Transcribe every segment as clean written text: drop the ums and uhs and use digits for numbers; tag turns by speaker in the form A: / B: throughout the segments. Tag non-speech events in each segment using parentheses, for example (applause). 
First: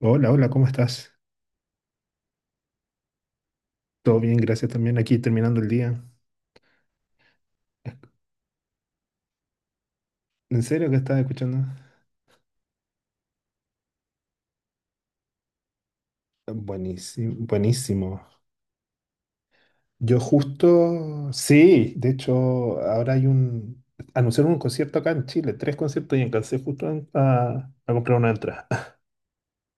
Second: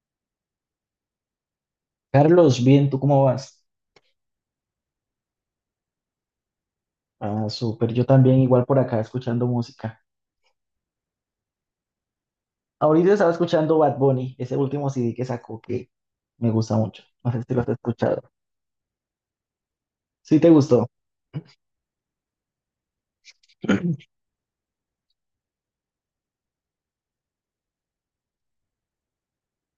A: Hola, hola, ¿cómo estás?
B: Carlos, bien, ¿tú cómo vas?
A: Todo bien, gracias también. Aquí terminando el día.
B: Ah, súper, yo también igual por acá escuchando música.
A: ¿En serio que estás escuchando?
B: Ahorita estaba escuchando Bad Bunny, ese último CD que sacó que me gusta mucho. No
A: Buenísimo,
B: sé si lo has
A: buenísimo.
B: escuchado.
A: Yo
B: Sí, te gustó.
A: justo, sí, de hecho, anunciaron un concierto acá en Chile, tres conciertos y alcancé a comprar una entrada. (laughs)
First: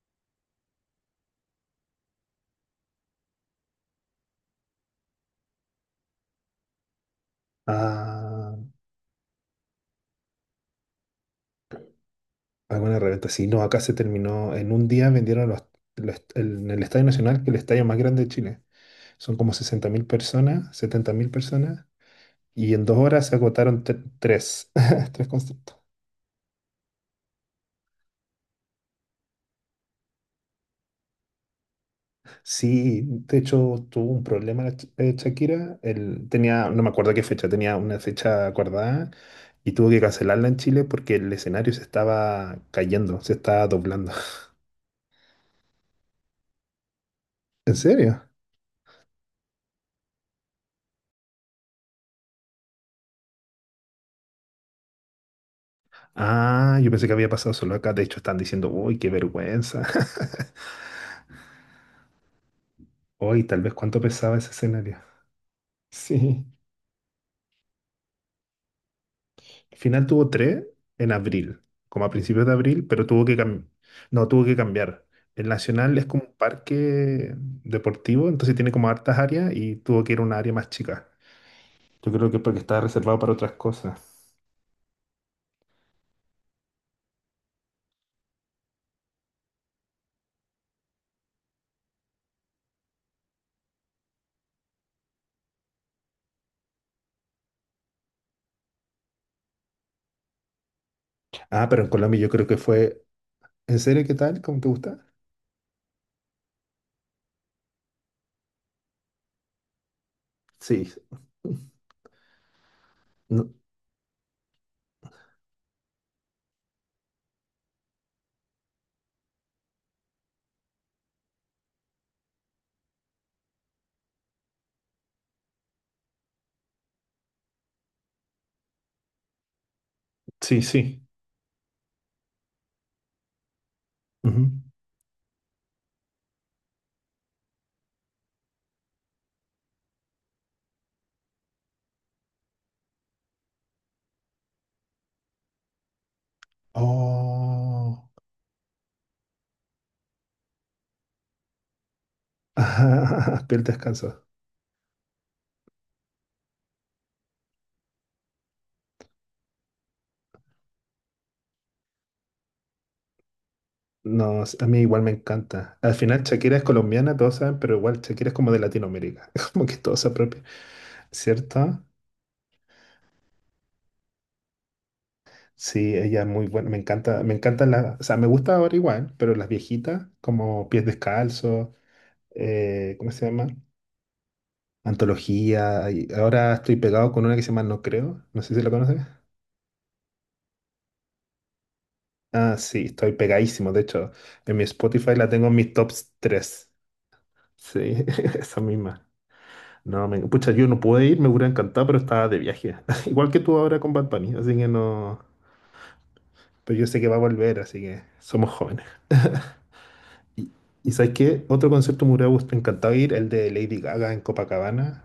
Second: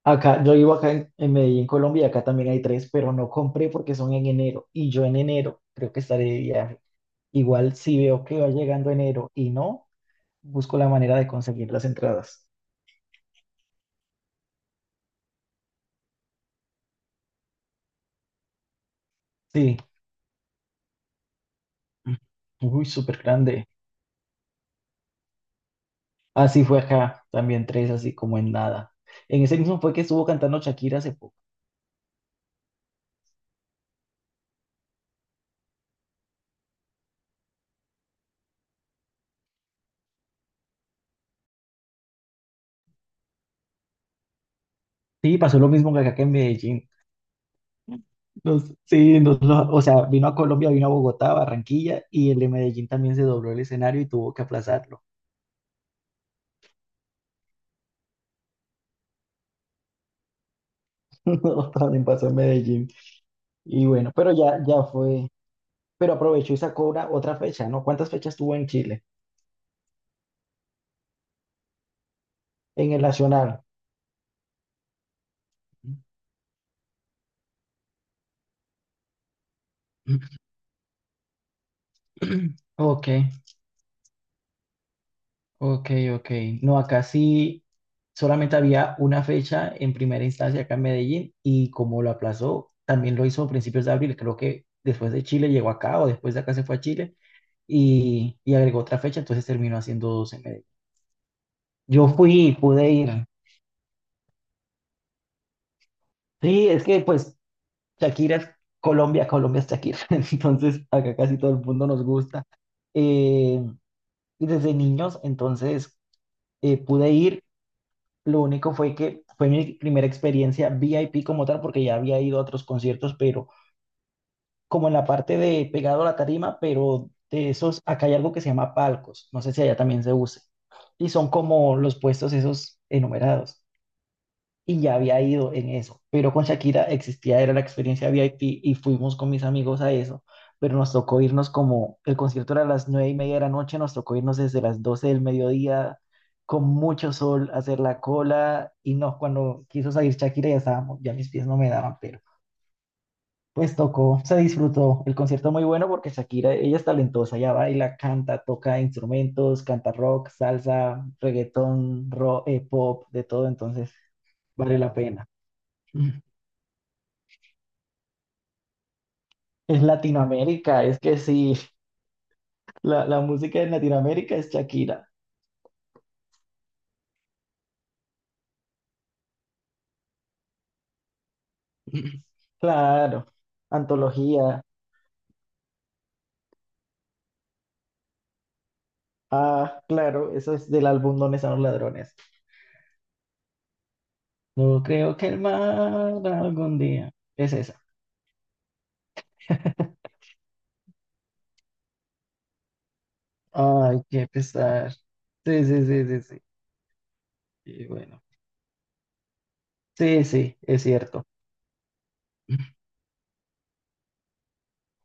B: Acá, yo vivo acá en Medellín, Colombia, y acá también hay tres, pero no compré porque son en enero. Y yo en enero creo que estaré de viaje. Igual si veo que va
A: Ah,
B: llegando enero y no, busco la manera de conseguir las entradas.
A: alguna reventa, sí, no, acá se terminó, en un día vendieron en el Estadio Nacional, que es el estadio más grande de Chile. Son como
B: Sí.
A: 60.000 personas, 70.000 personas, y en
B: Uy,
A: dos
B: súper
A: horas se
B: grande.
A: agotaron tres, (laughs) tres conciertos.
B: Así fue acá, también tres, así como en nada. En ese mismo fue que estuvo cantando Shakira hace poco.
A: Sí, de hecho tuvo un problema la Shakira. Él tenía, no me acuerdo qué fecha, tenía una fecha acordada y tuvo que cancelarla en Chile porque el escenario se estaba cayendo, se estaba doblando. (laughs)
B: Sí, pasó lo mismo que acá que en Medellín.
A: ¿En serio?
B: Sí, o sea, vino a Colombia, vino a Bogotá, Barranquilla, y el de Medellín también se dobló el escenario y tuvo que aplazarlo.
A: Ah, yo pensé que había pasado solo acá. De hecho, están diciendo, uy, qué vergüenza. (laughs)
B: (laughs) No, también pasó en Medellín.
A: Uy, tal vez
B: Y
A: cuánto
B: bueno, pero
A: pesaba ese
B: ya, ya
A: escenario.
B: fue. Pero
A: Sí.
B: aprovechó y sacó una, otra fecha, ¿no? ¿Cuántas fechas tuvo en Chile?
A: Al final tuvo tres en abril, como a principios de abril,
B: En el
A: pero tuvo que
B: Nacional.
A: no, tuvo que cambiar. El Nacional es como un parque deportivo, entonces tiene como hartas áreas y tuvo que ir a una área
B: (clears throat)
A: más chica. Yo creo que es porque estaba
B: Ok.
A: reservado para otras cosas.
B: Ok, ok. No, acá sí solamente había una fecha en primera instancia acá en Medellín y como lo aplazó, también lo hizo a principios de abril. Creo que después de Chile llegó acá o después de acá se fue a Chile y agregó otra fecha, entonces terminó haciendo dos en Medellín.
A: Ah, pero en
B: Yo
A: Colombia yo creo que
B: fui, pude
A: fue.
B: ir.
A: ¿En serio qué tal? ¿Cómo te gusta?
B: Sí, es que pues Shakira es Colombia, Colombia es Shakira. (laughs) Entonces
A: Sí.
B: acá casi todo el mundo nos gusta.
A: No,
B: Eh, y desde niños, entonces pude ir. Lo único fue que fue mi primera experiencia VIP como tal, porque ya había ido a otros conciertos, pero como en la parte de pegado a la tarima, pero de esos, acá hay algo que se llama palcos, no sé si allá también se use,
A: sí, sí.
B: y son como los puestos esos enumerados
A: Ujú.
B: y ya había ido en eso, pero con Shakira existía, era la experiencia VIP y fuimos con mis amigos a eso, pero nos tocó irnos como, el concierto era a las 9:30 de la noche, nos tocó irnos desde las 12 del mediodía con mucho sol, a hacer la
A: Oh. (laughs)
B: cola y no, cuando quiso salir Shakira ya estábamos, ya mis pies no me daban, pero
A: Ajá, el
B: pues tocó,
A: descanso.
B: se disfrutó, el concierto muy bueno porque Shakira, ella es talentosa, ella baila, canta, toca instrumentos, canta rock, salsa, reggaetón, rock, pop, de todo, entonces
A: No, a
B: vale
A: mí
B: la
A: igual me
B: pena.
A: encanta. Al final
B: (laughs)
A: Shakira es colombiana, todos saben, pero igual Shakira es como de Latinoamérica. (laughs) Es como que
B: Es
A: todo se apropia,
B: Latinoamérica, es que sí,
A: ¿cierto?
B: la música en Latinoamérica es Shakira.
A: Sí, ella es muy buena. Me encanta, me encantan las, o sea, me gusta ahora igual, pero las viejitas, como Pies Descalzos,
B: (laughs)
A: ¿cómo se
B: Claro,
A: llama?
B: antología.
A: Antología. Y ahora estoy pegado con una que se llama No Creo. No sé si la conoces.
B: Ah, claro, eso es del álbum Donde están los ladrones.
A: Ah, sí, estoy pegadísimo. De hecho, en mi
B: No
A: Spotify
B: creo
A: la
B: que el
A: tengo en
B: mar
A: mis tops tres.
B: algún día. Es esa.
A: Sí, (laughs) esa misma. No,
B: (laughs)
A: me, pucha, yo no pude ir, me hubiera encantado, pero estaba de viaje. (laughs) Igual que tú ahora con
B: Ay,
A: Bad
B: qué
A: Bunny, así que
B: pesar.
A: no.
B: Sí, sí, sí, sí, sí.
A: Pero yo sé que va a volver, así
B: Y
A: que
B: bueno,
A: somos jóvenes.
B: sí,
A: (laughs) ¿Y,
B: sí, es
A: y sabes
B: cierto.
A: qué? Otro concierto me hubiera
B: (laughs)
A: encantado ir, el de Lady Gaga en Copacabana.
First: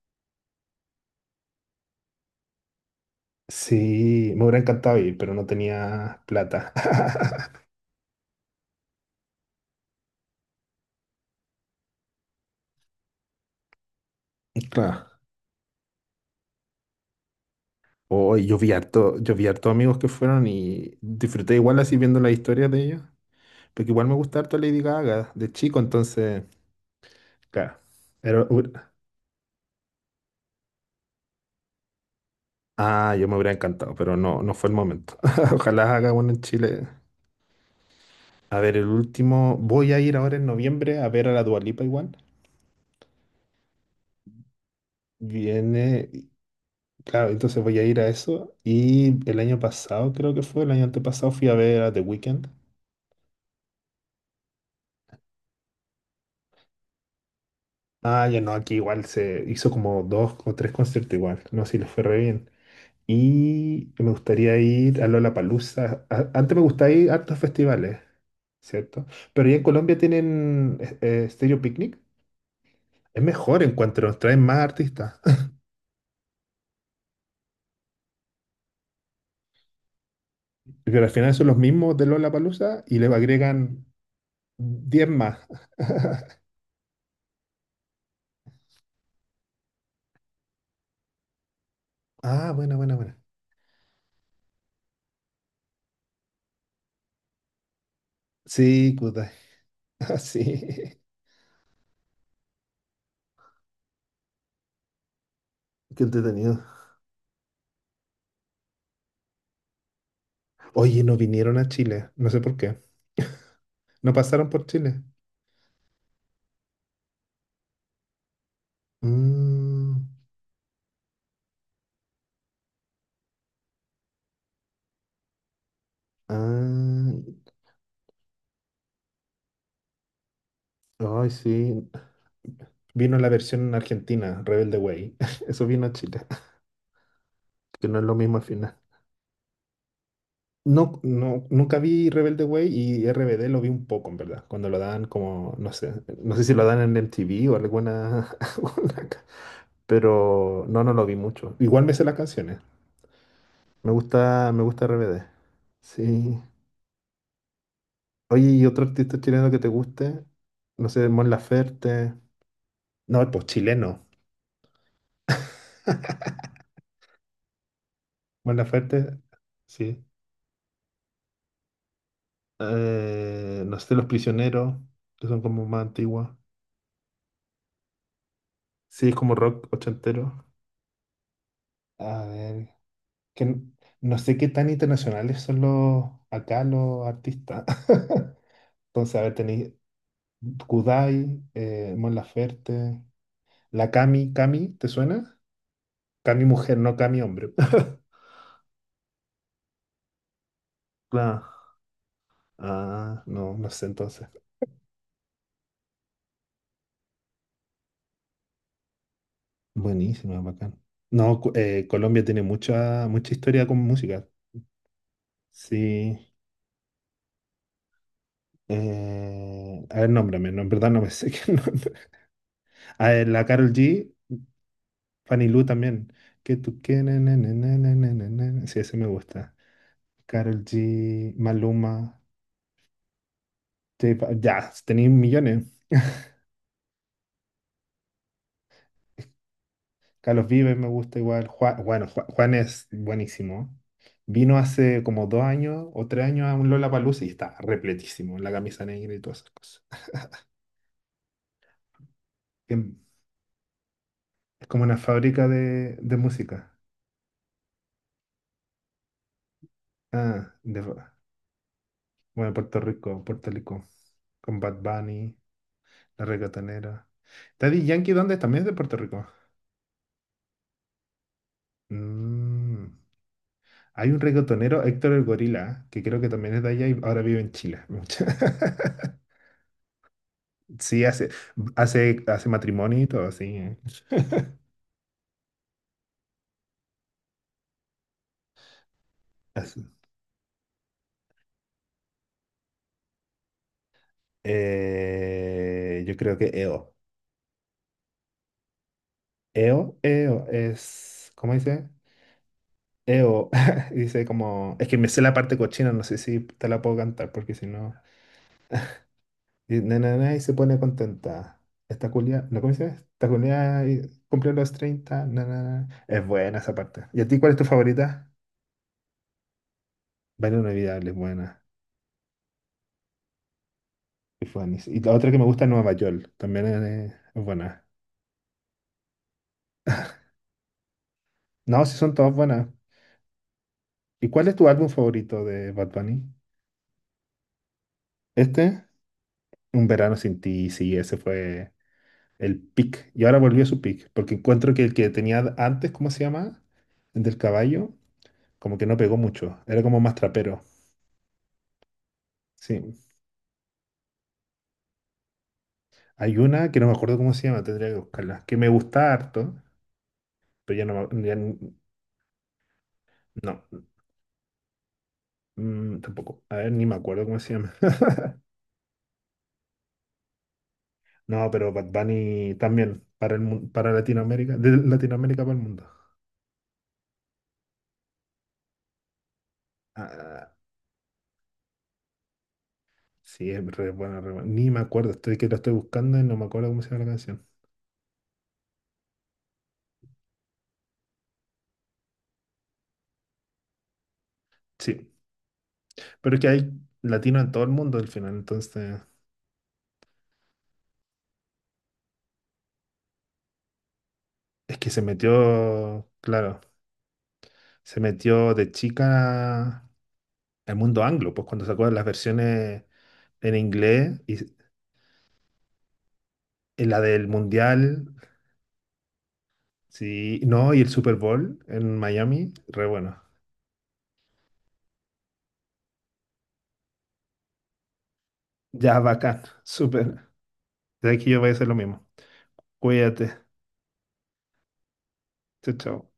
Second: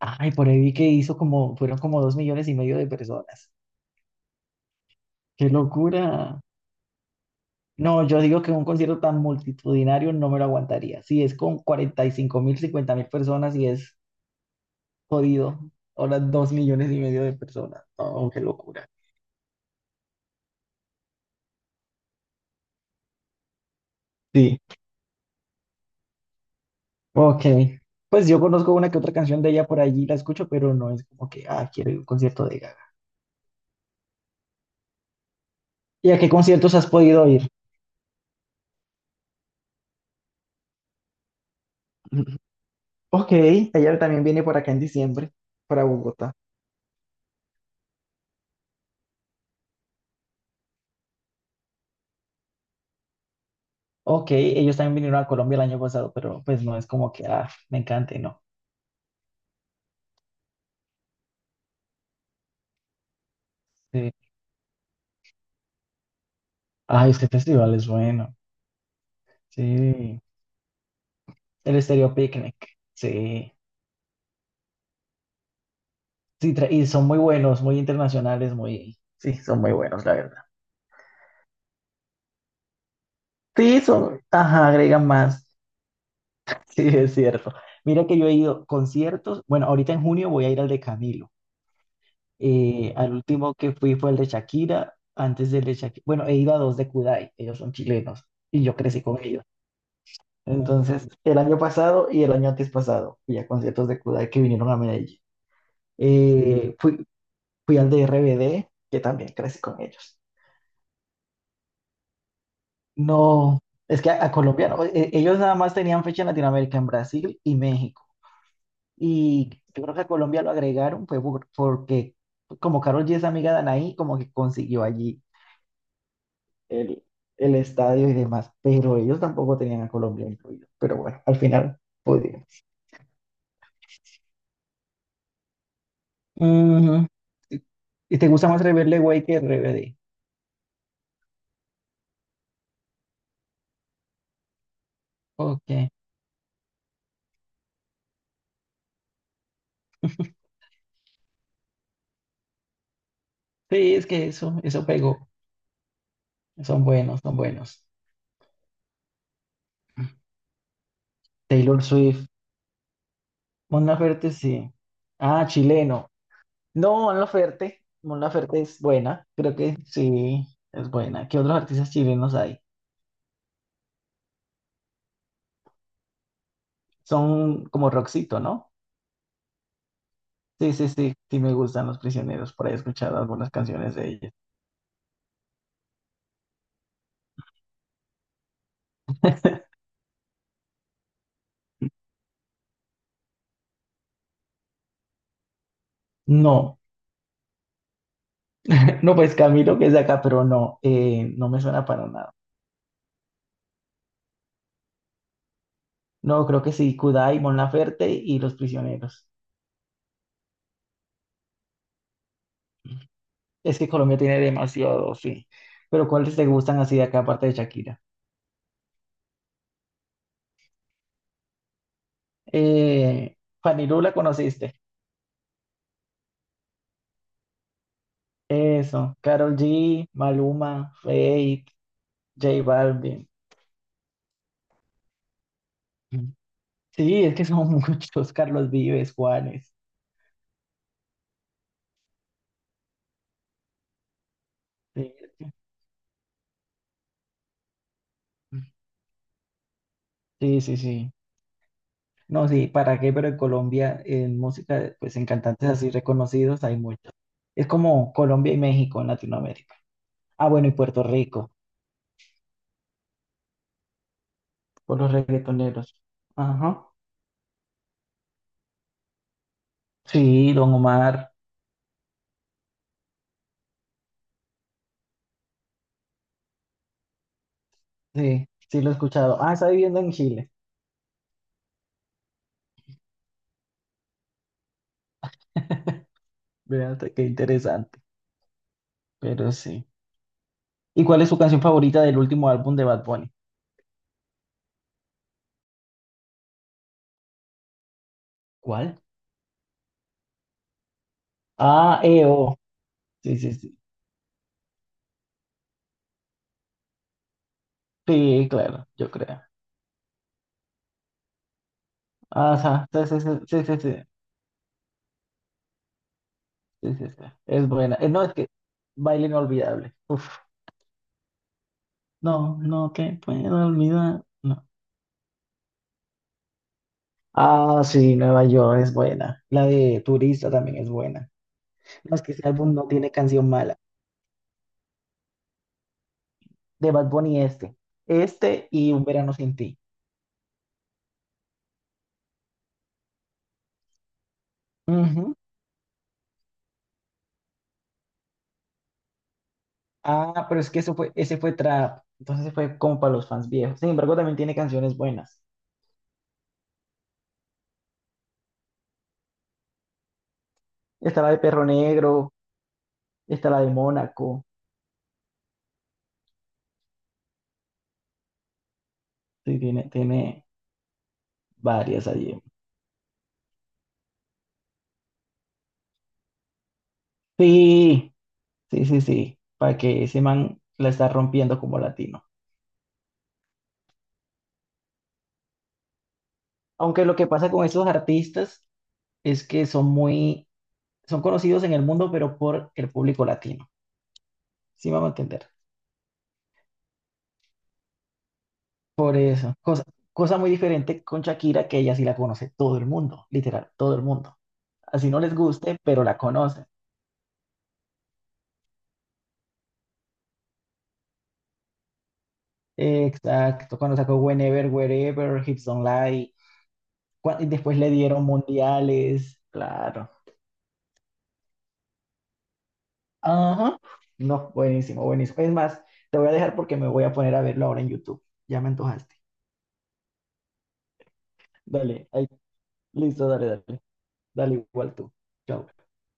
B: Ay, por ahí vi que hizo como, fueron como 2,5 millones de personas.
A: Sí, me hubiera encantado ir, pero no
B: ¡Qué
A: tenía
B: locura!
A: plata. (laughs)
B: No, yo digo que un concierto tan multitudinario no me lo aguantaría. Si es con 45.000, 50.000 personas y es
A: Claro.
B: jodido, ahora 2 millones y medio de personas. Oh, qué
A: Hoy
B: locura.
A: yo vi harto amigos que fueron y disfruté igual así viendo las historias de ellos. Porque igual me gusta harto
B: Sí,
A: Lady Gaga de chico, entonces,
B: ok.
A: claro.
B: Pues yo
A: Era,
B: conozco una que otra canción de ella por allí, la escucho, pero no es como que, ah, quiero ir a un concierto de Gaga.
A: Ah, yo me hubiera encantado, pero no, no fue el momento. (laughs) Ojalá
B: ¿Y
A: haga
B: a qué
A: bueno en
B: conciertos has
A: Chile.
B: podido ir?
A: A ver, el último. Voy a ir ahora en noviembre a ver a la Dua Lipa igual.
B: (laughs) Ok, ella también viene por acá en diciembre, para
A: Viene.
B: Bogotá.
A: Claro, entonces voy a ir a eso. Y el año pasado, creo que fue, el año antepasado, fui a ver a The Weeknd.
B: Ok, ellos también vinieron a Colombia el año pasado, pero pues no es como que, ah, me encante,
A: Ah, ya
B: no.
A: no, aquí igual se hizo como dos o tres conciertos igual. No sé si les fue re bien. Y me
B: Sí.
A: gustaría ir a Lollapalooza. Antes me gustaba ir
B: Ay,
A: a
B: este
A: hartos
B: festival es
A: festivales,
B: bueno.
A: ¿cierto? Pero ya en Colombia
B: Sí,
A: tienen Stereo
B: el
A: Picnic.
B: Estéreo Picnic,
A: Es
B: sí,
A: mejor, encuentro, nos traen más artistas.
B: sí, y son muy buenos, muy internacionales, muy, sí, son muy buenos, la verdad.
A: (laughs) Pero al final son los mismos de Lollapalooza y le
B: Sí,
A: agregan
B: son, ajá, agregan
A: 10 más.
B: más, (laughs) sí, es cierto. Mira que yo he ido conciertos, bueno, ahorita en junio voy a ir al de Camilo,
A: Ah, buena, buena,
B: al
A: buena.
B: último que fui fue el de Shakira, antes del de Shakira, bueno, he ido a dos de Kudai, ellos son chilenos, y yo
A: Sí,
B: crecí con
A: Kudai.
B: ellos.
A: (laughs) Ah, sí.
B: Entonces, el año pasado y el año antes pasado, fui a conciertos de Kudai que vinieron a Medellín.
A: Qué entretenido.
B: Eh, fui, fui al de RBD, que también crecí con ellos.
A: Oye, no vinieron a Chile. No sé por qué.
B: No, es que
A: No
B: a
A: pasaron por
B: Colombia, no,
A: Chile.
B: ellos nada más tenían fecha en Latinoamérica, en Brasil y México. Y yo creo
A: Mm,
B: que a Colombia lo agregaron fue porque como Karol G es amiga de Anaí, como que consiguió allí el,
A: ah,
B: el estadio y demás, pero ellos tampoco tenían a Colombia incluido. Pero bueno,
A: ay,
B: al final
A: sí.
B: pudieron.
A: Vino la versión argentina, Rebelde Way. (laughs) Eso vino a Chile,
B: Ujú. ¿Y
A: que no es lo
B: y te
A: mismo al
B: gusta más
A: final.
B: Rebelde Way que RBD?
A: No, no, nunca vi Rebelde Way y RBD lo vi un poco, en verdad, cuando lo dan como, no
B: Ok.
A: sé, no sé si lo dan en MTV o alguna, (laughs) pero no, no lo vi mucho. Igual me sé las canciones, me
B: Sí, es que
A: gusta,
B: eso,
A: me gusta
B: eso
A: RBD,
B: pegó.
A: sí.
B: Son buenos, son buenos.
A: Oye, ¿y otro artista chileno que te guste? No sé, Mon
B: Taylor
A: Laferte,
B: Swift.
A: no, pues
B: Mon
A: chileno.
B: Laferte, sí. Ah, chileno.
A: (laughs)
B: No, Mon Laferte. Mon
A: Mon
B: Laferte es
A: Laferte,
B: buena. Creo que
A: sí.
B: sí, es buena. ¿Qué otros artistas chilenos hay?
A: No sé, Los Prisioneros, que son como más antiguas.
B: Son como Roxito, ¿no?
A: Sí, es como rock ochentero.
B: Sí, sí, sí. Sí me gustan Los
A: A
B: Prisioneros. Por
A: ver,
B: ahí he escuchado
A: que
B: algunas
A: n-
B: canciones de
A: no
B: ellos.
A: sé qué tan internacionales son los acá los artistas. (laughs) Entonces, a ver, tenéis Kudai, Mon Laferte, la Cami, Cami, ¿te suena? Cami mujer,
B: No,
A: no Cami hombre. (laughs)
B: (laughs) no, pues Camilo que es de acá, pero no,
A: Claro.
B: no me suena para nada.
A: Ah, no, no sé entonces.
B: No, creo que sí, Kudai, Mon Laferte y Los Prisioneros.
A: Buenísimo, bacán. No, Colombia tiene mucha, mucha historia con
B: Es que Colombia
A: música.
B: tiene demasiado, sí. Pero
A: Sí.
B: ¿cuáles te gustan así de acá, aparte de Shakira?
A: A ver, nómbrame, no, en verdad no me (laughs) sé qué nombre. A ver,
B: Eh,
A: la Karol
B: Fanirú,
A: G,
B: ¿la conociste?
A: Fanny Lu también. Que tú que na, na, na, na, na, na, na, na. Sí, ese me
B: Eso,
A: gusta.
B: Karol G,
A: Karol
B: Maluma,
A: G,
B: Fate,
A: Maluma,
B: J Balvin.
A: Ya, tenéis millones.
B: Mm. Sí, es que son (laughs) muchos, Carlos Vives, Juanes.
A: Carlos Vives me gusta igual. Juan, bueno, Juan, es buenísimo. Vino hace
B: Sí,
A: como
B: es
A: dos
B: que-
A: años o 3 años a un Lollapalooza y está repletísimo, la camisa negra y todas esas cosas.
B: sí, sí. Sí. No, sí,
A: Em,
B: ¿para qué? Pero en Colombia, en
A: Es como
B: música,
A: una
B: pues en
A: fábrica
B: cantantes así
A: de
B: reconocidos
A: música.
B: hay muchos. Es como Colombia y México en Latinoamérica. Ah,
A: Ah,
B: bueno, y Puerto Rico,
A: bueno, Puerto Rico, Puerto Rico, con Bad
B: por los
A: Bunny,
B: reggaetoneros.
A: La
B: Ajá.
A: Reggaetonera. Daddy Yankee, ¿dónde es? También es de Puerto Rico.
B: Sí, Don Omar,
A: Mm. Hay un reggaetonero, Héctor el Gorila, que creo que también es de allá y ahora vive en Chile.
B: sí, sí lo he
A: (laughs)
B: escuchado. Ah, está viviendo en Chile.
A: Sí, hace matrimonio y todo, así.
B: (laughs) Vean, qué interesante, pero
A: Así.
B: sí. ¿Y cuál es su canción favorita del último álbum de Bad Bunny?
A: Yo creo que EO.
B: ¿Cuál?
A: EO, EO es, ¿cómo dice?
B: Ah, EO. Sí,
A: EO,
B: sí, sí.
A: (laughs) dice como, es que me sé la parte cochina, no sé si te la puedo cantar, porque si no,
B: Sí, claro, yo creo.
A: y, na, na, na, y se pone contenta. Esta culia, ¿no cómo dice?
B: Ajá, sí, sí,
A: Esta
B: sí, sí, sí,
A: culia
B: sí,
A: y cumple los 30, na, na, na. Es buena esa
B: sí,
A: parte.
B: sí,
A: ¿Y
B: sí.
A: a ti cuál es tu
B: Es buena. No,
A: favorita?
B: es que baile inolvidable. Uf,
A: Vale, inolvidable, es buena.
B: no, no, que puedo olvidar.
A: Es
B: No.
A: buena. Y la otra que me gusta es Nueva York, también es
B: Ah,
A: buena.
B: sí, Nueva York es buena. La de Turista también es buena.
A: No, sí son
B: No, es que
A: todas
B: ese
A: buenas.
B: álbum no tiene canción mala.
A: ¿Y cuál es tu álbum favorito de Bad Bunny?
B: De Bad Bunny este. Este
A: Este,
B: y Un Verano Sin Ti.
A: Un verano sin ti, sí, ese fue el pick. Y ahora volvió a su pick, porque encuentro que el que tenía antes, ¿cómo se llama? El del caballo, como que no pegó mucho, era como más
B: Ah, pero
A: trapero.
B: es que eso fue, ese fue trap. Entonces fue
A: Sí.
B: como para los fans viejos. Sin embargo, también tiene canciones buenas.
A: Hay una que no me acuerdo cómo se llama, tendría que buscarla, que me gusta harto, pero ya no,
B: Está la de Perro Negro, está
A: no,
B: la de Mónaco.
A: tampoco. A ver, ni me acuerdo cómo se llama.
B: Sí, tiene
A: No, pero Bad
B: varias allí.
A: Bunny también, para para Latinoamérica, de Latinoamérica para el mundo.
B: Sí, sí, sí, sí. Para que ese
A: Ah,
B: man la está rompiendo como latino.
A: sí, es re buena, re buena. Ni me acuerdo, estoy que lo estoy buscando y no me acuerdo cómo se llama
B: Aunque
A: la
B: lo que
A: canción.
B: pasa con esos artistas es que son conocidos en el mundo, pero por el público latino. Sí, me
A: Sí,
B: vamos a entender.
A: pero es que hay latinos en todo el mundo al final, entonces
B: Por eso. Cosa, cosa muy diferente con Shakira, que ella sí la conoce todo el mundo, literal, todo el mundo.
A: es que se
B: Así no les guste, pero
A: metió,
B: la
A: claro,
B: conocen.
A: se metió de chica al mundo anglo, pues cuando sacó las versiones en
B: Exacto, cuando sacó
A: inglés y
B: Whenever, Wherever, Hips Don't Lie,
A: la del
B: y después le
A: Mundial,
B: dieron mundiales, claro.
A: sí, no, y el Super Bowl en Miami, re bueno.
B: Ajá, no, buenísimo, buenísimo. Es más, te voy a dejar porque me voy a poner a verlo ahora en YouTube. Ya me
A: Ya,
B: antojaste.
A: bacán, súper. De aquí yo voy a hacer lo mismo.
B: Dale, ahí, listo,
A: Cuídate.
B: dale, dale. Dale igual tú. Chao.
A: Chao, chao.